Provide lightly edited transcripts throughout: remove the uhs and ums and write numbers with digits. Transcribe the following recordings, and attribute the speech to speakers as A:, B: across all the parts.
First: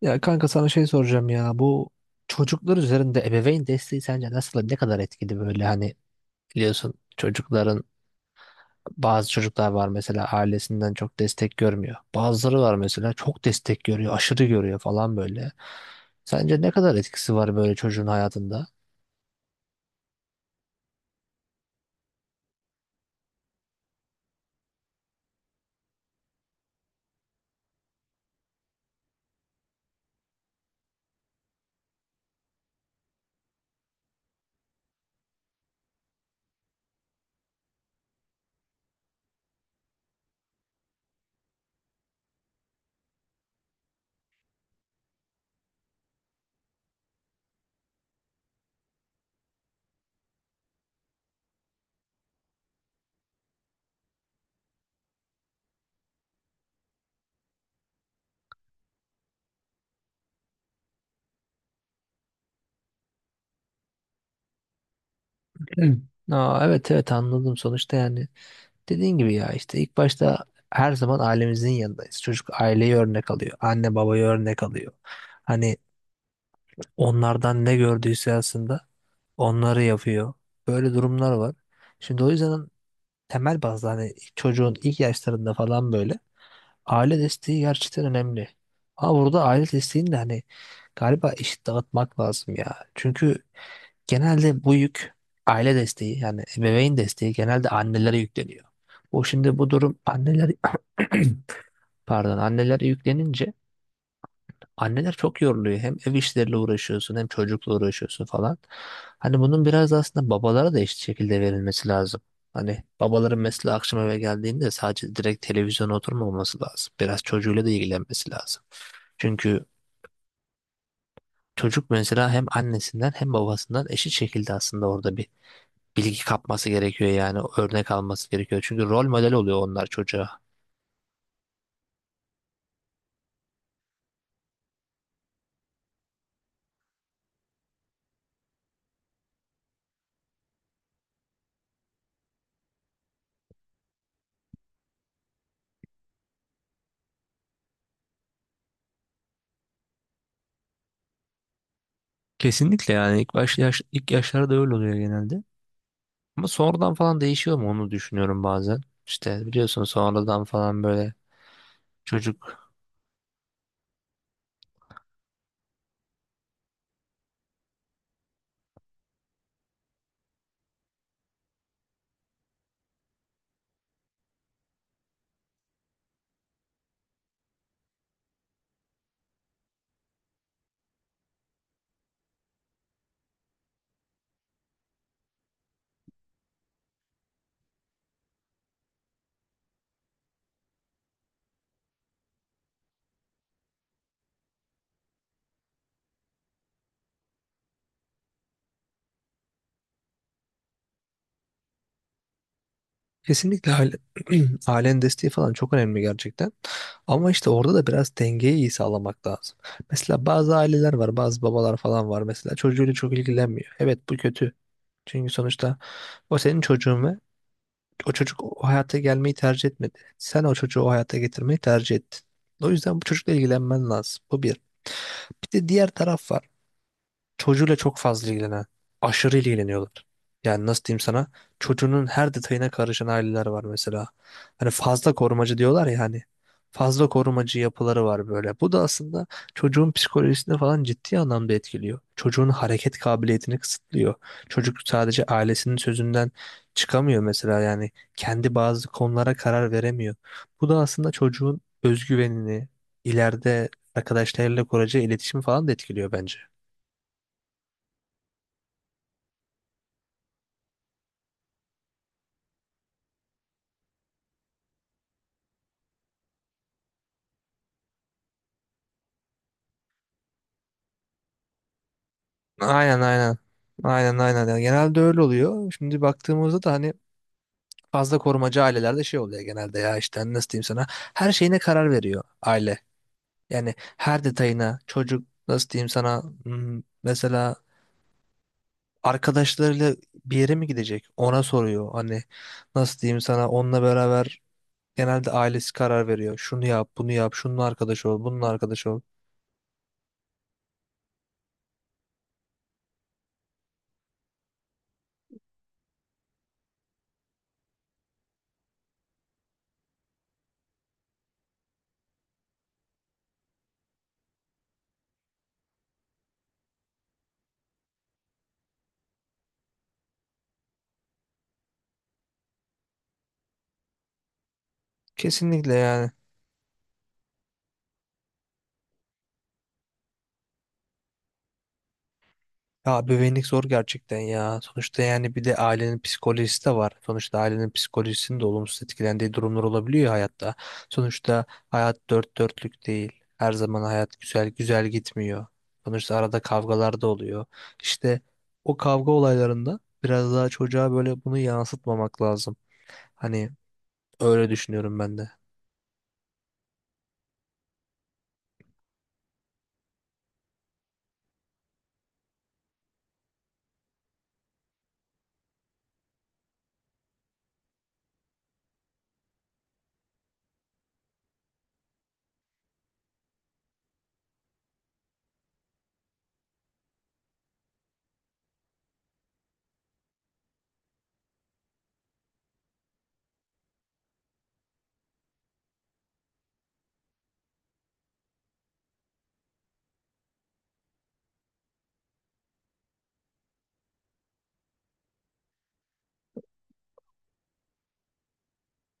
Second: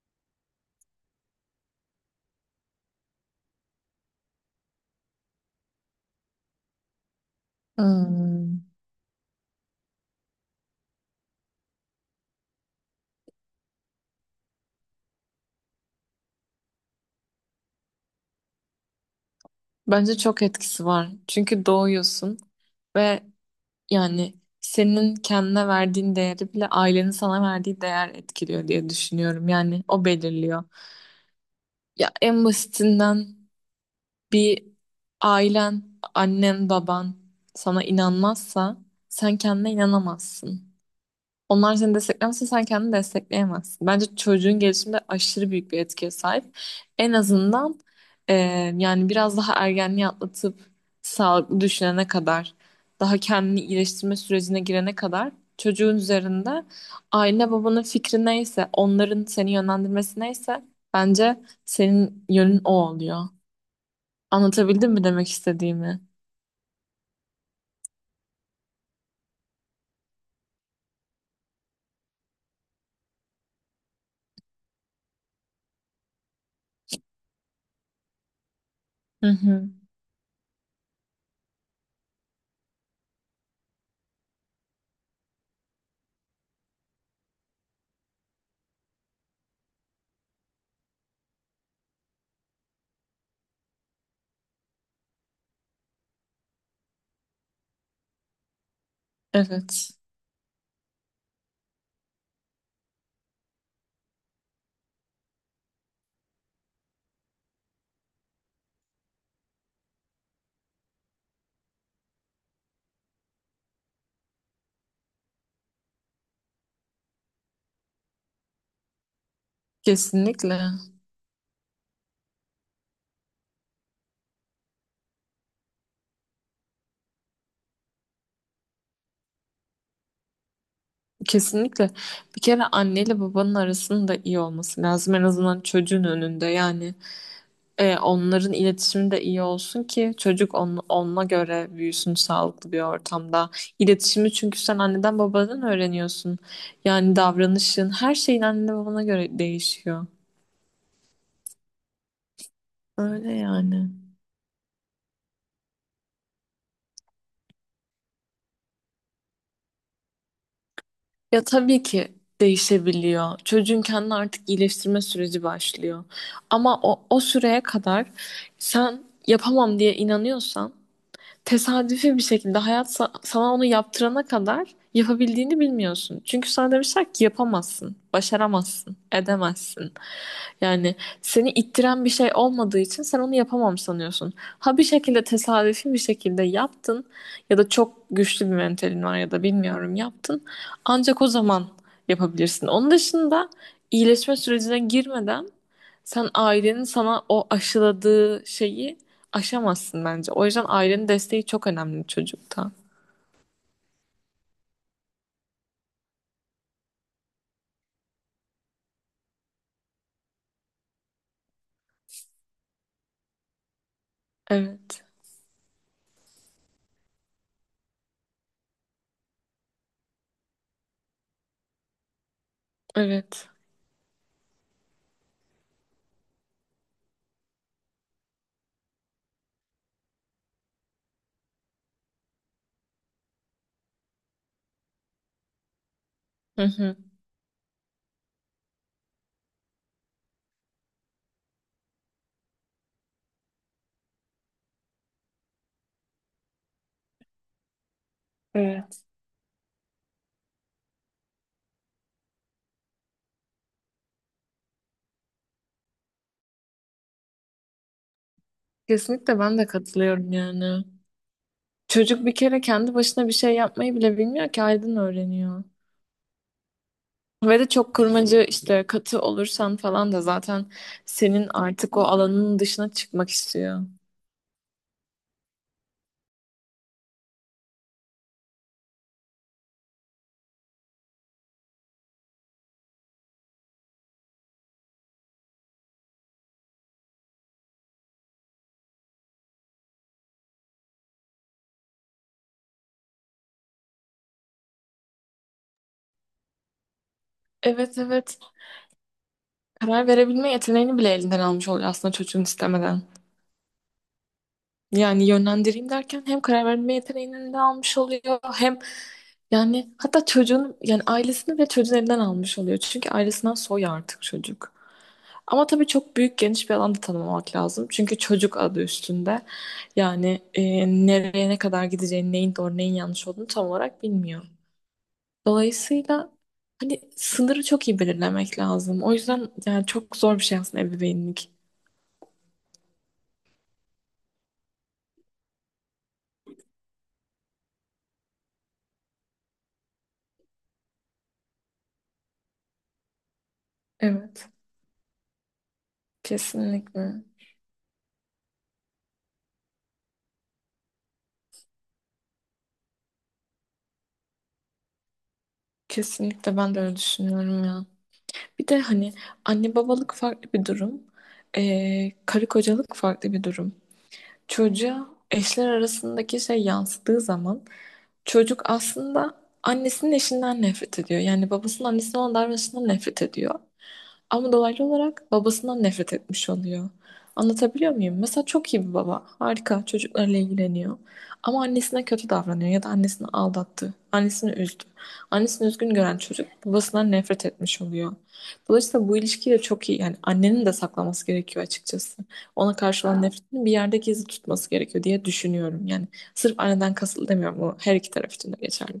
A: Ya kanka sana şey soracağım ya, bu çocuklar üzerinde ebeveyn desteği sence nasıl, ne kadar etkili böyle hani biliyorsun çocukların
B: Hmm.
A: bazı çocuklar var mesela, ailesinden çok destek görmüyor. Bazıları var mesela çok destek görüyor, aşırı görüyor falan böyle. Sence ne kadar etkisi var böyle çocuğun hayatında?
B: Bence çok etkisi var. Çünkü doğuyorsun ve yani senin kendine verdiğin değeri bile ailenin sana verdiği değer etkiliyor diye düşünüyorum. Yani o belirliyor. Ya en basitinden bir ailen, annen, baban sana inanmazsa sen kendine inanamazsın. Onlar seni desteklemezse sen kendini destekleyemezsin. Bence çocuğun gelişiminde aşırı büyük bir etkiye sahip. En azından e, yani biraz daha ergenliği atlatıp sağlıklı düşünene kadar, daha kendini iyileştirme sürecine girene kadar çocuğun üzerinde aile babanın fikri neyse, onların seni yönlendirmesi neyse bence senin yönün o oluyor. Anlatabildim mi demek
A: Evet.
B: istediğimi?
A: Evet, evet, anladım. Sonuçta yani dediğin gibi, ya işte ilk başta her zaman ailemizin yanındayız. Çocuk aileyi örnek alıyor, anne babayı örnek alıyor. Hani onlardan ne gördüyse aslında
B: Hı hı.
A: onları yapıyor. Böyle durumlar var. Şimdi o yüzden temel bazda hani çocuğun ilk yaşlarında falan böyle aile desteği gerçekten önemli. Ama burada aile desteğini de hani galiba eşit dağıtmak lazım ya. Çünkü genelde bu yük, aile desteği yani ebeveyn desteği genelde annelere yükleniyor. O şimdi bu
B: Evet,
A: durum anneler pardon, annelere yüklenince anneler çok yoruluyor. Hem ev işleriyle uğraşıyorsun, hem çocukla uğraşıyorsun falan. Hani bunun biraz da aslında babalara da eşit şekilde verilmesi lazım. Hani babaların mesela akşam eve geldiğinde sadece direkt televizyona oturmaması lazım. Biraz çocuğuyla da ilgilenmesi lazım. Çünkü
B: kesinlikle.
A: çocuk mesela hem annesinden hem babasından eşit şekilde aslında orada bir bilgi kapması gerekiyor, yani örnek alması gerekiyor. Çünkü rol model oluyor onlar çocuğa.
B: Kesinlikle. Bir kere anneyle babanın arasının da iyi olması lazım. En azından çocuğun önünde. Yani onların iletişimi de iyi olsun ki çocuk onunla göre büyüsün sağlıklı bir ortamda. İletişimi çünkü sen anneden babadan öğreniyorsun. Yani davranışın her şeyin annene babana göre değişiyor.
A: Kesinlikle. Yani
B: Öyle
A: ilk
B: yani.
A: ilk yaşlarda öyle oluyor genelde. Ama sonradan falan değişiyor mu onu düşünüyorum bazen. İşte biliyorsun sonradan falan böyle
B: Ya tabii ki
A: çocuk.
B: değişebiliyor. Çocuğun kendini artık iyileştirme süreci başlıyor. Ama o süreye kadar sen yapamam diye inanıyorsan tesadüfi bir şekilde sana onu yaptırana kadar yapabildiğini bilmiyorsun. Çünkü sana demişler ki yapamazsın, başaramazsın, edemezsin. Yani seni ittiren bir şey olmadığı için sen onu yapamam sanıyorsun. Ha bir şekilde tesadüfi bir şekilde yaptın ya da çok güçlü bir mentalin var ya da bilmiyorum yaptın. Ancak o zaman yapabilirsin. Onun dışında iyileşme sürecine girmeden sen ailenin sana o aşıladığı şeyi aşamazsın bence. O yüzden ailenin desteği çok önemli çocukta.
A: Kesinlikle aile, ailenin desteği falan çok önemli gerçekten. Ama işte orada da biraz dengeyi iyi sağlamak lazım. Mesela bazı aileler var, bazı babalar falan var mesela çocuğuyla çok ilgilenmiyor. Evet, bu kötü.
B: Evet.
A: Çünkü sonuçta o senin çocuğun ve o çocuk o hayata gelmeyi tercih etmedi. Sen o çocuğu o hayata getirmeyi tercih ettin. O yüzden bu çocukla
B: Evet.
A: ilgilenmen lazım. Bu bir. Bir de diğer taraf var. Çocuğuyla çok fazla ilgilenen, aşırı ilgileniyorlar. Yani nasıl diyeyim sana? Çocuğunun her detayına karışan aileler var mesela. Hani fazla korumacı diyorlar ya hani.
B: Hı hı.
A: Fazla korumacı yapıları var böyle. Bu da aslında çocuğun psikolojisini falan ciddi anlamda etkiliyor. Çocuğun hareket kabiliyetini kısıtlıyor. Çocuk sadece ailesinin sözünden çıkamıyor mesela yani. Kendi bazı
B: Evet.
A: konulara karar veremiyor. Bu da aslında çocuğun özgüvenini, ileride arkadaşlarıyla kuracağı iletişimi falan da etkiliyor bence.
B: Kesinlikle ben de katılıyorum yani. Çocuk bir kere kendi başına bir şey yapmayı bile bilmiyor ki Aydın öğreniyor. Ve de çok kurmacı işte katı olursan falan da zaten senin artık o alanının dışına
A: Aynen,
B: çıkmak
A: aynen.
B: istiyor.
A: Aynen, aynen. Yani genelde öyle oluyor. Şimdi baktığımızda da hani fazla korumacı ailelerde şey oluyor genelde, ya işte hani nasıl diyeyim sana, her şeyine karar veriyor aile. Yani her detayına, çocuk nasıl diyeyim sana, mesela arkadaşlarıyla bir yere mi gidecek, ona soruyor. Hani nasıl diyeyim sana, onunla beraber genelde ailesi karar veriyor. Şunu yap, bunu yap, şununla
B: Evet
A: arkadaş ol,
B: evet.
A: bununla arkadaş ol.
B: Karar verebilme yeteneğini bile elinden almış oluyor aslında çocuğun istemeden. Yani yönlendireyim derken hem karar verme yeteneğini de almış oluyor hem yani hatta çocuğun yani ailesini ve çocuğun elinden almış oluyor. Çünkü ailesinden soy artık çocuk. Ama tabii çok büyük geniş bir alanda tanımlamak lazım. Çünkü çocuk adı üstünde. Yani nereye ne kadar gideceğini, neyin doğru neyin yanlış olduğunu tam olarak bilmiyor.
A: Kesinlikle yani.
B: Dolayısıyla hani sınırı çok iyi belirlemek lazım. O yüzden yani çok zor bir şey aslında ebeveynlik.
A: Ya bebeğinlik zor gerçekten ya. Sonuçta yani bir de ailenin psikolojisi de var. Sonuçta ailenin psikolojisinin de olumsuz etkilendiği durumlar olabiliyor ya hayatta. Sonuçta hayat dört dörtlük değil. Her zaman hayat güzel
B: Evet,
A: güzel gitmiyor. Sonuçta arada kavgalar da
B: kesinlikle.
A: oluyor. İşte o kavga olaylarında biraz daha çocuğa böyle bunu yansıtmamak lazım. Hani öyle düşünüyorum ben de.
B: Kesinlikle ben de öyle düşünüyorum ya. Bir de hani anne babalık farklı bir durum. Karı kocalık farklı bir durum. Çocuğa eşler arasındaki şey yansıdığı zaman çocuk aslında annesinin eşinden nefret ediyor. Yani babasının annesinin olan davranışından nefret ediyor. Ama dolaylı olarak babasından nefret etmiş oluyor. Anlatabiliyor muyum? Mesela çok iyi bir baba. Harika. Çocuklarla ilgileniyor. Ama annesine kötü davranıyor ya da annesini aldattı. Annesini üzdü. Annesini üzgün gören çocuk babasından nefret etmiş oluyor. Dolayısıyla bu ilişkiyi de çok iyi. Yani annenin de saklaması gerekiyor açıkçası. Ona karşı olan nefretini bir yerde gizli tutması gerekiyor diye düşünüyorum. Yani sırf anneden kasıtlı demiyorum. Bu her iki taraf için de geçerli.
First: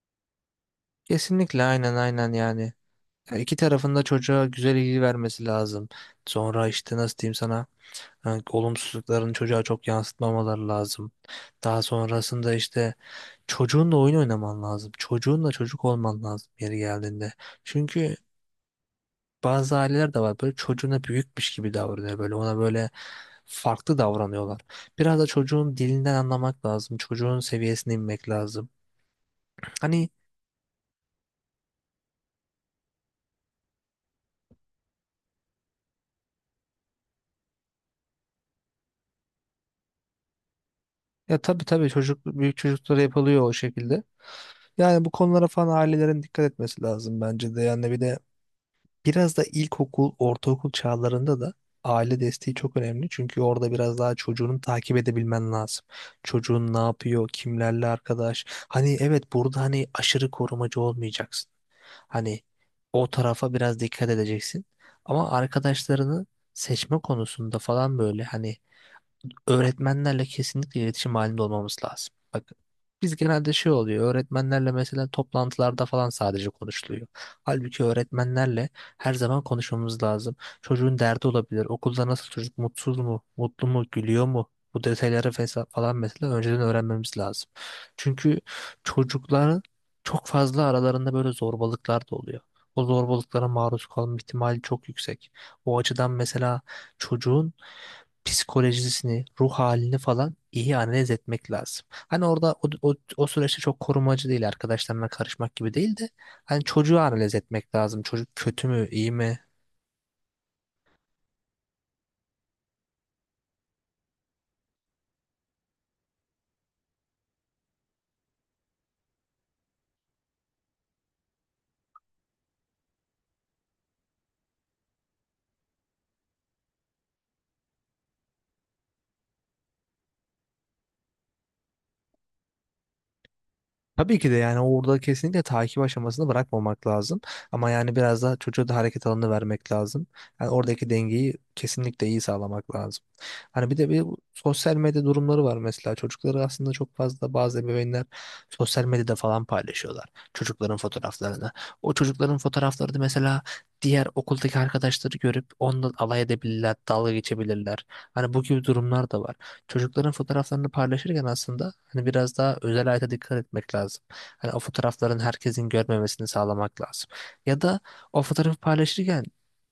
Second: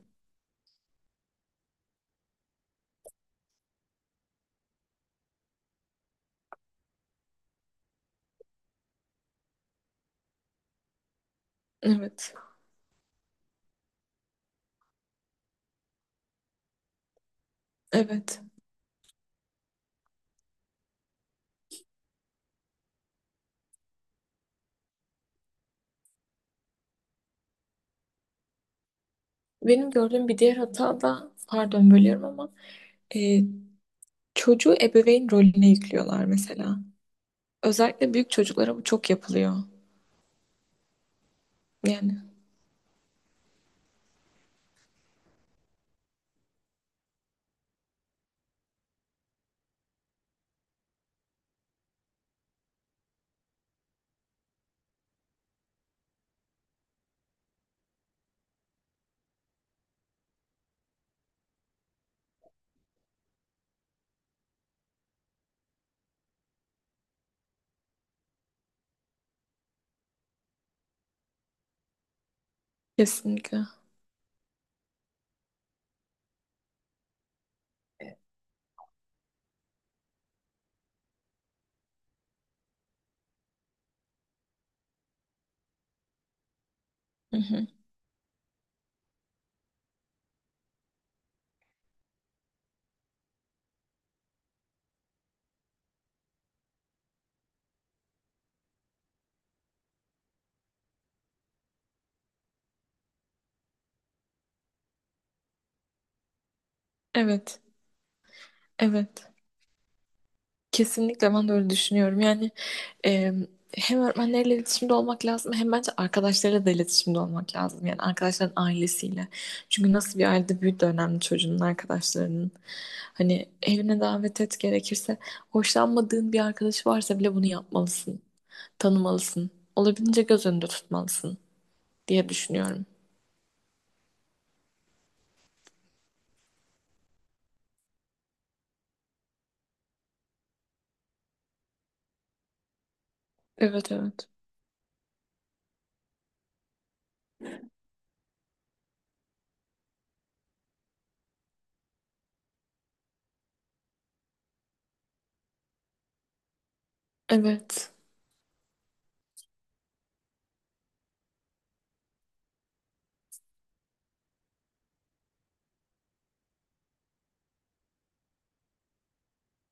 A: Kesinlikle aynen aynen yani. Ya İki tarafında çocuğa güzel ilgi vermesi lazım. Sonra işte nasıl diyeyim sana? Yani olumsuzluklarını çocuğa çok yansıtmamaları lazım. Daha
B: Evet,
A: sonrasında işte çocuğunla oyun oynaman lazım. Çocuğunla çocuk olman lazım yeri geldiğinde. Çünkü
B: evet.
A: bazı aileler de var böyle çocuğuna büyükmüş gibi davranıyor, böyle ona böyle farklı davranıyorlar. Biraz da çocuğun dilinden anlamak lazım. Çocuğun seviyesine inmek lazım.
B: Benim
A: Hani,
B: gördüğüm bir diğer hata da, pardon bölüyorum ama e, çocuğu ebeveyn rolüne yüklüyorlar mesela. Özellikle büyük çocuklara bu çok yapılıyor.
A: ya tabii tabii,
B: Yani
A: büyük çocuklara yapılıyor o şekilde. Yani bu konulara falan ailelerin dikkat etmesi lazım bence de. Yani bir de biraz da ilkokul, ortaokul çağlarında da aile desteği çok önemli. Çünkü orada biraz daha çocuğunu takip edebilmen lazım. Çocuğun ne yapıyor, kimlerle arkadaş. Hani evet, burada hani aşırı korumacı olmayacaksın. Hani o tarafa biraz dikkat edeceksin. Ama arkadaşlarını seçme konusunda falan böyle hani öğretmenlerle kesinlikle iletişim halinde olmamız lazım. Bak, biz genelde
B: kesinlikle.
A: şey oluyor, öğretmenlerle mesela toplantılarda falan sadece konuşuluyor. Halbuki öğretmenlerle her zaman konuşmamız lazım. Çocuğun derdi olabilir. Okulda nasıl, çocuk mutsuz mu, mutlu mu, gülüyor mu? Bu detayları falan mesela önceden öğrenmemiz
B: Hı
A: lazım.
B: hı.
A: Çünkü çocukların çok fazla aralarında böyle zorbalıklar da oluyor. O zorbalıklara maruz kalma ihtimali çok yüksek. O açıdan mesela çocuğun psikolojisini, ruh halini falan iyi analiz etmek lazım. Hani orada o süreçte çok korumacı değil, arkadaşlarına karışmak gibi değil de hani çocuğu analiz
B: Evet,
A: etmek lazım. Çocuk kötü mü, iyi
B: evet.
A: mi?
B: Kesinlikle ben de öyle düşünüyorum. Yani Ee, hem öğretmenlerle iletişimde olmak lazım hem bence arkadaşlarıyla da iletişimde olmak lazım. Yani arkadaşların ailesiyle. Çünkü nasıl bir ailede büyüdü önemli çocuğunun arkadaşlarının. Hani evine davet et gerekirse hoşlanmadığın bir arkadaşı varsa bile bunu yapmalısın. Tanımalısın. Olabildiğince göz önünde tutmalısın diye düşünüyorum.
A: Tabii ki de yani orada kesinlikle takip aşamasını bırakmamak lazım. Ama yani biraz daha çocuğa da hareket alanı vermek lazım. Yani oradaki dengeyi kesinlikle iyi sağlamak lazım. Hani bir de
B: Evet
A: bir
B: evet.
A: sosyal medya durumları var mesela. Çocukları aslında çok fazla bazı ebeveynler sosyal medyada falan paylaşıyorlar. Çocukların fotoğraflarını. O çocukların fotoğrafları da mesela diğer okuldaki arkadaşları görüp ondan alay edebilirler, dalga geçebilirler.
B: Evet.
A: Hani bu gibi durumlar da var, çocukların fotoğraflarını paylaşırken aslında hani biraz daha özel hayata dikkat etmek lazım. Hani o fotoğrafların herkesin görmemesini sağlamak lazım. Ya da o fotoğrafı paylaşırken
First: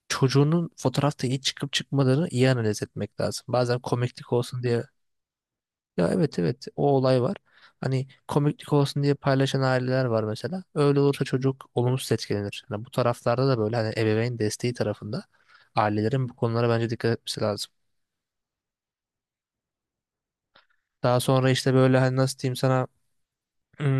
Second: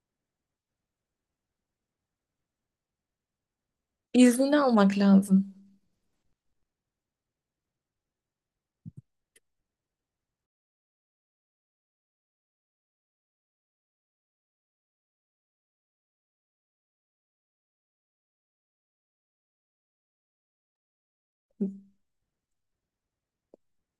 A: çocuğunun fotoğrafta iyi çıkıp çıkmadığını iyi analiz etmek lazım. Bazen komiklik
B: İznini
A: olsun diye,
B: almak lazım.
A: ya evet evet o olay var. Hani komiklik olsun diye paylaşan aileler var mesela. Öyle olursa çocuk olumsuz etkilenir. Hani bu taraflarda da böyle hani ebeveyn desteği tarafında ailelerin bu konulara bence dikkat etmesi lazım. Daha sonra işte böyle hani nasıl diyeyim sana,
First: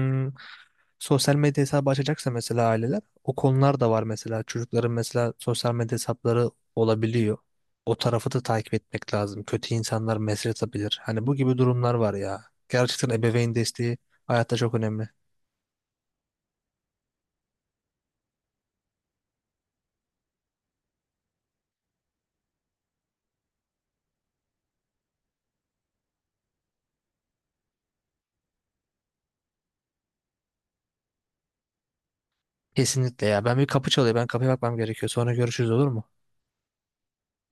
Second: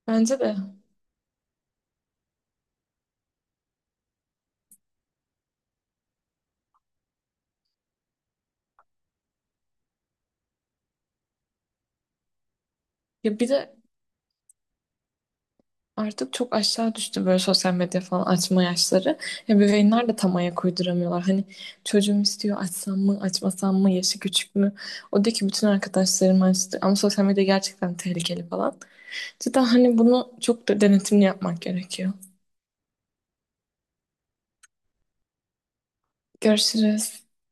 B: Bence de.
A: sosyal medya hesabı açacaksa mesela aileler, o konular da var mesela, çocukların mesela sosyal medya hesapları olabiliyor. O tarafı da takip etmek lazım. Kötü insanlar mesaj atabilir. Hani bu gibi durumlar var ya. Gerçekten
B: Ya bir
A: ebeveyn
B: de
A: desteği hayatta çok önemli.
B: artık çok aşağı düştü böyle sosyal medya falan açma yaşları. Ebeveynler de tam ayak uyduramıyorlar. Hani çocuğum istiyor açsam mı açmasam mı yaşı küçük mü? O diyor ki bütün arkadaşlarım açtı ama sosyal medya gerçekten tehlikeli falan. Cidden hani bunu çok da denetimli yapmak gerekiyor.
A: Kesinlikle ya. Ben, bir kapı çalıyor. Ben kapıya bakmam gerekiyor. Sonra görüşürüz, olur mu?
B: Görüşürüz.